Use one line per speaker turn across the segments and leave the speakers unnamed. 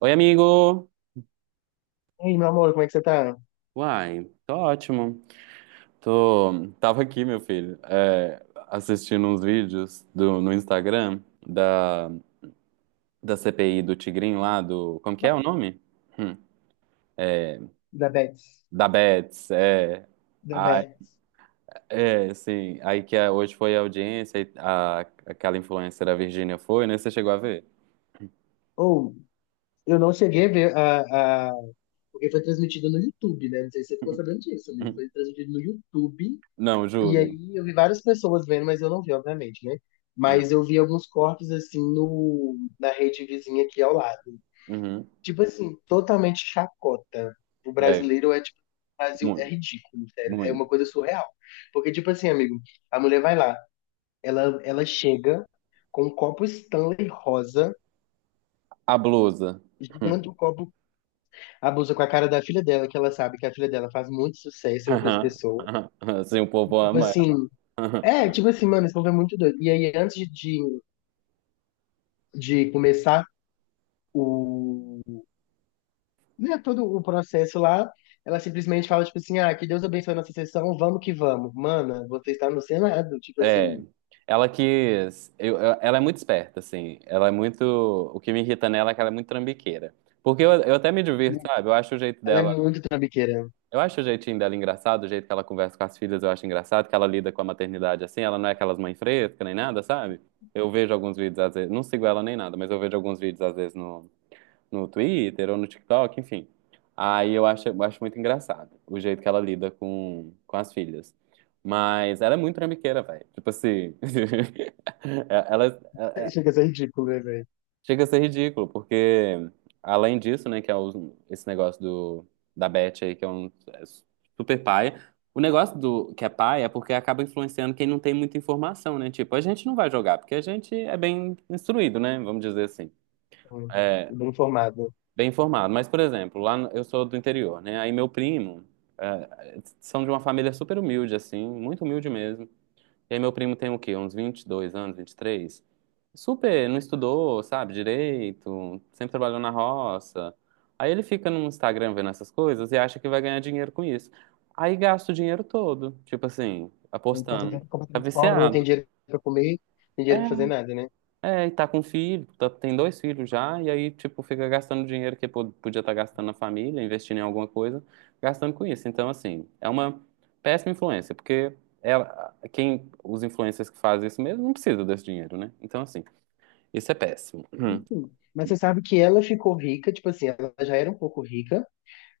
Oi, amigo!
Ei, meu amor, como é que você tá?
Uai, tô ótimo. Tava aqui, meu filho, assistindo uns vídeos no Instagram da, da CPI do Tigrinho lá, Como que é o nome? Hum,
Da Bets.
Da Bets,
Da
Ai,
Bets.
é, sim. Aí que hoje foi a audiência, aquela influencer, a Virgínia, foi, né? Você chegou a ver?
Ou, eu não cheguei a ver porque foi transmitido no YouTube, né? Não sei se você ficou sabendo disso, amigo. Foi transmitido no YouTube.
Não,
E
juro.
aí eu vi várias pessoas vendo, mas eu não vi, obviamente, né?
Aham.
Mas eu vi alguns cortes, assim, no... na rede vizinha aqui ao lado.
Uhum.
Tipo assim, totalmente chacota. O
Velho,
brasileiro é, o Brasil é
muito,
ridículo, sério. É uma
muito.
coisa surreal. Porque, tipo assim, amigo, a mulher vai lá. Ela chega com um copo Stanley rosa,
A blusa. Hum.
gigante um copo, abusa com a cara da filha dela, que ela sabe que a filha dela faz muito sucesso entre as
Aham.
pessoas.
Assim, o
E
povo
tipo
ama.
assim,
Aham.
é, tipo assim, mano, esse povo é muito doido. E aí, antes de começar o, né, todo o processo lá, ela simplesmente fala, tipo assim, ah, que Deus abençoe a nossa sessão, vamos que vamos. Mana, você está no Senado, tipo
É.
assim,
Ela quis. Ela é muito esperta, assim. Ela é muito. O que me irrita nela é que ela é muito trambiqueira. Porque eu até me
né?
divirto, sabe? Eu acho o jeito
Ela é
dela.
muito trambiqueira.
Eu acho o jeitinho dela engraçado, o jeito que ela conversa com as filhas, eu acho engraçado, que ela lida com a maternidade assim. Ela não é aquelas mães frescas nem nada, sabe? Eu vejo alguns vídeos, às vezes. Não sigo ela nem nada, mas eu vejo alguns vídeos, às vezes, no Twitter ou no TikTok, enfim. Aí eu acho muito engraçado o jeito que ela lida com as filhas. Mas ela é muito trambiqueira, velho. Tipo assim, ela
Chega a ser ridículo, né, velho?
chega a ser ridículo, porque além disso, né, que é esse negócio da Beth aí, que é super pai. O negócio do que é pai é porque acaba influenciando quem não tem muita informação, né? Tipo, a gente não vai jogar, porque a gente é bem instruído, né? Vamos dizer assim.
Bem formado.
Bem informado. Mas, por exemplo, lá eu sou do interior, né? Aí meu primo são de uma família super humilde, assim, muito humilde mesmo. E aí meu primo tem o quê? Uns 22 anos, 23. Super, não estudou, sabe, direito, sempre trabalhou na roça. Aí ele fica no Instagram vendo essas coisas e acha que vai ganhar dinheiro com isso. Aí gasta o dinheiro todo, tipo assim,
E quando eu
apostando.
vejo
Tá
completamente pobre, não tem
viciado.
dinheiro pra comer, não tem dinheiro pra
É,
fazer nada, né?
é, e tá com filho, tem dois filhos já, e aí, tipo, fica gastando dinheiro que podia estar gastando na família, investindo em alguma coisa, gastando com isso. Então, assim, é uma péssima influência, porque os influencers que fazem isso mesmo não precisa desse dinheiro, né? Então, assim, isso é péssimo.
Enfim. Mas você sabe que ela ficou rica, tipo assim, ela já era um pouco rica,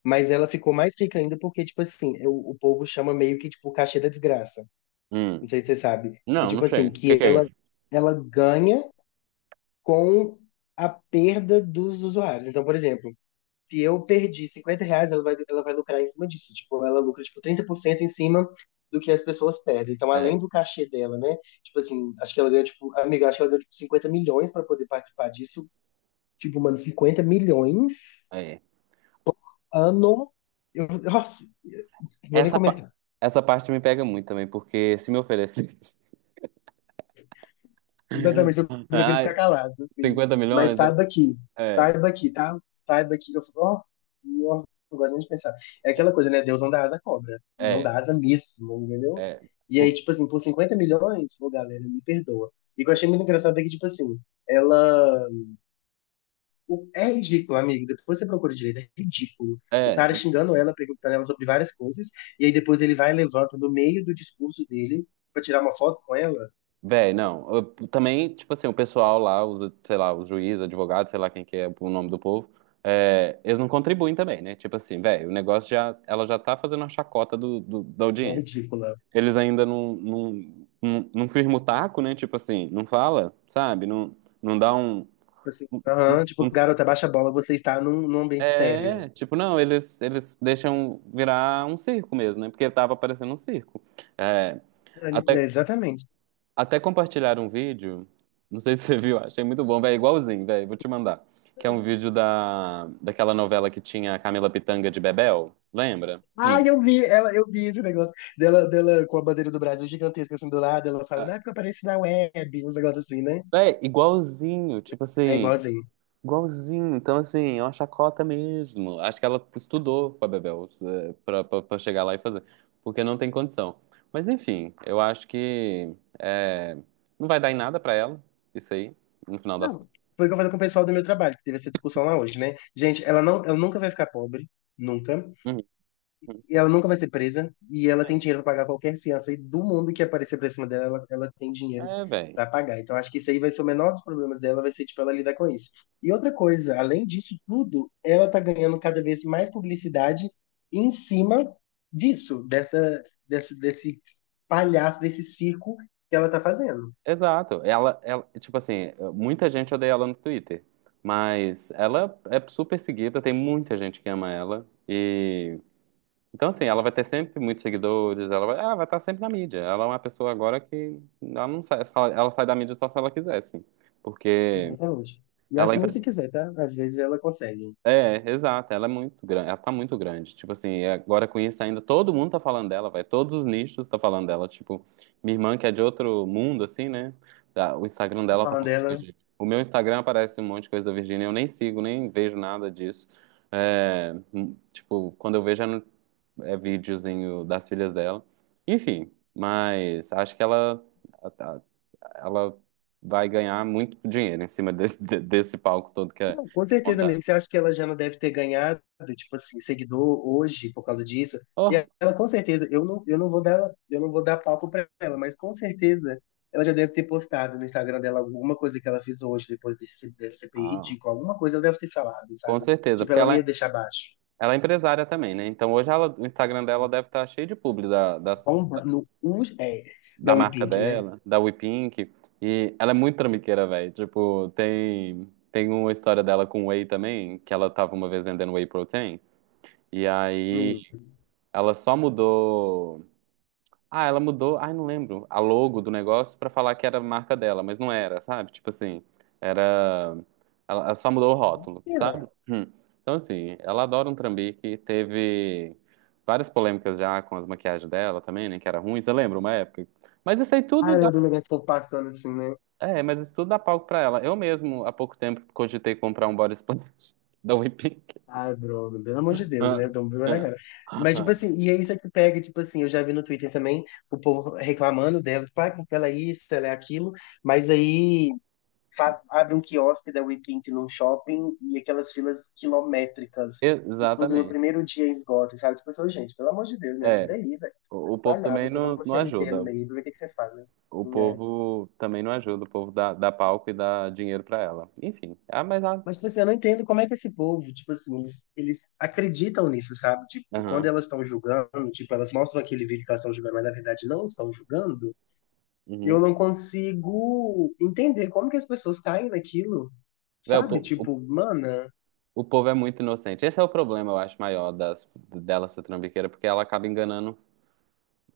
mas ela ficou mais rica ainda porque, tipo assim, é o povo chama meio que, tipo, o cachê da desgraça.
hum.
Não sei se você sabe. Que,
Não,
tipo
não sei.
assim,
O que
que
que é
ela,
isso?
ela ganha com a perda dos usuários. Então, por exemplo, se eu perdi 50 reais, ela vai lucrar em cima disso. Tipo, ela lucra, tipo, 30% em cima do que as pessoas pedem. Então,
É,
além do cachê dela, né? Tipo assim, acho que ela ganha, tipo, amiga, acho que ela ganha, tipo, 50 milhões para poder participar disso. Tipo, mano, 50 milhões
é.
ano. Eu, nossa, vou nem
Essa, pa-
comentar.
essa parte me pega muito também, porque se me oferecesse
Exatamente, eu prefiro ficar
ai,
calado, assim.
50
Mas
milhões, é,
saiba aqui, tá? Saiba aqui. Eu falo, ó, não gosto nem de pensar. É aquela coisa, né? Deus não dá asa à cobra. Não
é,
dá asa mesmo, entendeu?
é.
E aí,
Por-
tipo assim, por 50 milhões, ô galera, me perdoa. E o que eu achei muito engraçado é que, tipo assim, ela. É ridículo, amigo. Depois você procura direito, é ridículo. O
É,
cara xingando ela, perguntando ela sobre várias coisas, e aí depois ele vai e levanta no meio do discurso dele pra tirar uma foto com ela.
véi, não. Também, tipo assim, o pessoal lá, os, sei lá, os juízes, advogados, sei lá quem que é o nome do povo, eles não contribuem também, né? Tipo assim, véi, o negócio já, ela já tá fazendo a chacota da
É
audiência.
ridícula.
Eles ainda não firma o taco, né? Tipo assim, não fala, sabe? Não, não dá um,
Assim, aham,
um-
tipo,
um-
garota, baixa a bola, você está num ambiente sério.
É, tipo, não, eles deixam virar um circo mesmo, né? Porque tava parecendo um circo. É,
É,
até,
exatamente.
Até compartilharam um vídeo, não sei se você viu, achei muito bom, velho, igualzinho, velho, vou te mandar. Que é um vídeo daquela novela que tinha a Camila Pitanga de Bebel, lembra? Hum.
Ah, eu vi, ela, eu vi esse negócio dela com a bandeira do Brasil gigantesca assim do lado, ela falando, ah,
Ah,
porque eu apareci na web, uns negócios assim, né?
véi, igualzinho, tipo
É
assim,
igualzinho.
igualzinho. Então, assim, é uma chacota mesmo. Acho que ela estudou com Bebel pra chegar lá e fazer, porque não tem condição. Mas, enfim, eu acho que não vai dar em nada pra ela, isso aí, no final das
Não,
contas.
foi o que eu falei com o pessoal do meu trabalho, que teve essa discussão lá hoje, né? Gente, ela nunca vai ficar pobre, nunca.
Uhum.
E ela nunca vai ser presa e ela tem dinheiro pra pagar qualquer fiança e do mundo que aparecer pra cima dela, ela tem dinheiro
É, velho.
pra pagar. Então acho que isso aí vai ser o menor dos problemas dela, vai ser tipo ela lidar com isso. E outra coisa, além disso tudo, ela tá ganhando cada vez mais publicidade em cima desse palhaço, desse circo que ela tá fazendo.
Exato. Tipo assim, muita gente odeia ela no Twitter, mas ela é super seguida, tem muita gente que ama ela. E então assim, ela vai ter sempre muitos seguidores, ela vai estar sempre na mídia. Ela é uma pessoa agora que ela não sai, ela sai da mídia só se ela quiser, assim. Porque
Exatamente. E acho
ela,
que nem se quiser, tá? Às vezes ela consegue.
exato, ela é muito grande, ela tá muito grande. Tipo assim, é agora com isso ainda, todo mundo tá falando dela, vai, todos os nichos tá falando dela. Tipo, minha irmã que é de outro mundo, assim, né? Tá, o Instagram
Tô
dela tá
falando
falando da
dela.
Virgínia. O meu Instagram aparece um monte de coisa da Virgínia, eu nem sigo, nem vejo nada disso. É, tipo, quando eu vejo é videozinho das filhas dela. Enfim, mas acho que ela vai ganhar muito dinheiro em cima desse palco todo que é
Não, com
que
certeza,
montar.
amigo. Você acha que ela já não deve ter ganhado, tipo assim, seguidor hoje por causa disso? E ela, com certeza, eu não vou dar, eu não vou dar palco pra ela, mas com certeza ela já deve ter postado no Instagram dela alguma coisa que ela fez hoje, depois desse CPI
Ah,
ridículo. Alguma coisa ela deve ter falado,
com
sabe?
certeza,
Tipo,
porque
ela
ela,
nem ia deixar baixo.
ela é empresária também, né? Então hoje ela, o Instagram dela
É,
deve estar cheio de publi
bomba no U, é,
da
da We
marca
Pink, né?
dela, da WePink. E ela é muito trambiqueira, velho. Tipo, tem uma história dela com whey também, que ela tava uma vez vendendo whey protein. E aí
Hum.
ela só mudou. Ah, ela mudou, ai, não lembro, a logo do negócio pra falar que era a marca dela, mas não era, sabe? Tipo assim, era. Ela só mudou o rótulo,
É.
sabe? Hum. Então, assim, ela adora um trambique, teve várias polêmicas já com as maquiagens dela também, né? Que era ruim, você lembra uma época? Mas isso aí
Ah,
tudo dá.
eu do negócio ficou passando assim, né?
É, mas isso tudo dá palco pra ela. Eu mesmo, há pouco tempo, cogitei comprar um body splash da Whipping.
Ah, Bruno, pelo amor de Deus,
Ah,
né? Vamos ver na cara.
ah,
Mas, tipo
ah.
assim, e é isso que pega, tipo assim, eu já vi no Twitter também o povo reclamando dela, tipo, ah, porque ela é isso, ela é aquilo, mas aí abre um quiosque da WePink num shopping e aquelas filas quilométricas, e tudo no
Exatamente.
primeiro dia esgota, sabe? Tipo assim, gente, pelo amor de Deus, me ajuda
É,
aí, velho.
o povo
Trabalhar,
também
vou tomar
não,
uma
não
CLT
ajuda.
no meio, vou ver o que que vocês fazem,
O
né?
povo também não ajuda, o povo dá palco e dá dinheiro pra ela. Enfim. Ah, mas a.
Mas, tipo assim, eu não entendo como é que esse povo, tipo assim, eles acreditam nisso, sabe? Tipo, quando
Aham.
elas estão julgando, tipo, elas mostram aquele vídeo que elas estão julgando, mas na verdade não estão julgando, eu
Uhum.
não consigo entender como que as pessoas caem naquilo,
Véi, o,
sabe?
po- o,
Tipo, mana,
o povo é muito inocente. Esse é o problema, eu acho, maior das, dela ser trambiqueira, porque ela acaba enganando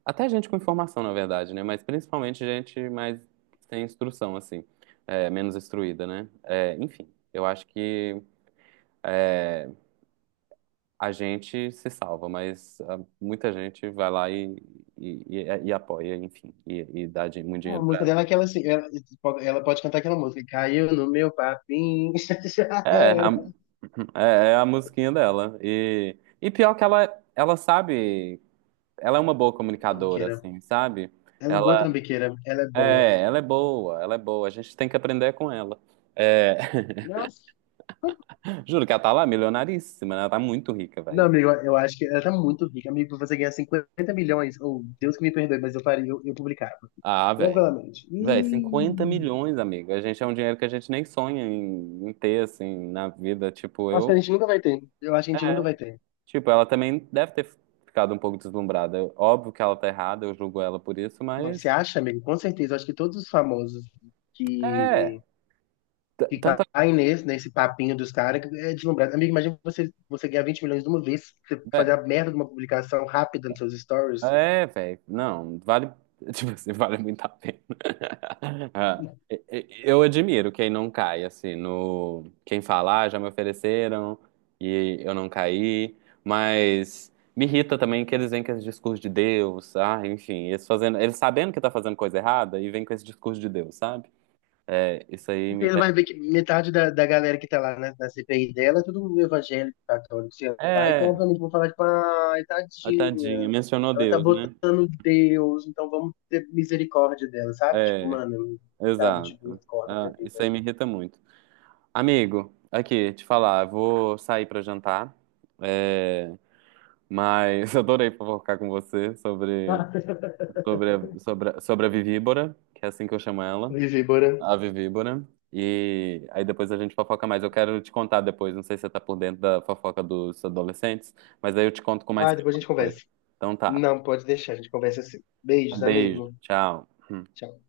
até gente com informação, na verdade, né? Mas principalmente gente mais sem instrução, assim. É, menos instruída, né? É, enfim, eu acho que a gente se salva, mas ah, muita gente vai lá e apoia, enfim, e dá muito
a
dinheiro.
música dela é aquela assim, ela pode cantar aquela música, caiu no meu papinho, já
É,
era.
é a musiquinha dela. E pior que ela sabe, ela é uma boa comunicadora,
Trambiqueira.
assim, sabe?
Ela é boa
Ela
trambiqueira, ela é boa.
ela é boa, ela é boa. A gente tem que aprender com ela. É,
Nossa.
juro que ela tá lá milionaríssima, né? Ela tá muito rica,
Não,
velho.
amigo, eu acho que ela tá muito rica. Amigo, você ganhar 50 milhões, ou Deus que me perdoe, mas eu faria, eu publicava.
Ah, velho.
Tranquilamente.
Velho,
E
50 milhões, amigo. A gente é um dinheiro que a gente nem sonha em ter, assim, na vida. Tipo,
acho
eu.
que a gente nunca vai ter. Eu acho que a gente nunca vai ter.
Tipo, ela também deve ter ficado um pouco deslumbrada. Óbvio que ela tá errada, eu julgo ela por isso,
Não, você
mas.
acha, amigo? Com certeza. Eu acho que todos os famosos
É,
que, que
Tanta.
caem nesse papinho dos caras que é deslumbrado. Amigo, imagina você, você ganhar 20 milhões de uma vez, você fazer
É,
a merda de uma publicação rápida nos seus stories.
é, velho. Não, vale. Tipo assim, vale muito a pena. Ah, Eu admiro quem não cai, assim, no. Quem fala, ah, já me ofereceram e eu não caí. Mas me irrita também que eles vêm com esse discurso de Deus, ah, enfim, eles fazendo. Eles sabendo que tá fazendo coisa errada e vêm com esse discurso de Deus, sabe? É, isso aí
Porque
me
ele
pega.
vai ver que metade da galera que tá lá na CPI dela é tudo evangélico, católico, sei lá. Então,
É,
obviamente, vão falar, tipo, ai,
a tadinha,
tadinha,
mencionou
ela tá
Deus, né?
botando Deus, então vamos ter misericórdia dela, sabe? Tipo,
É,
mano, sabe? Tipo,
exato.
acorda pra
Ah,
vida.
isso aí me irrita muito. Amigo, aqui, te falar, eu vou sair pra jantar, é, mas adorei fofocar com você sobre a Vivíbora, que é assim que eu chamo ela,
Vivi, bora.
a Vivíbora, e aí depois a gente fofoca mais. Eu quero te contar depois, não sei se você tá por dentro da fofoca dos adolescentes, mas aí eu te conto com mais
Ah,
calma
depois a gente
depois.
conversa.
Então tá,
Não, pode deixar, a gente conversa assim.
um
Beijos,
beijo,
amigo.
tchau.
Tchau.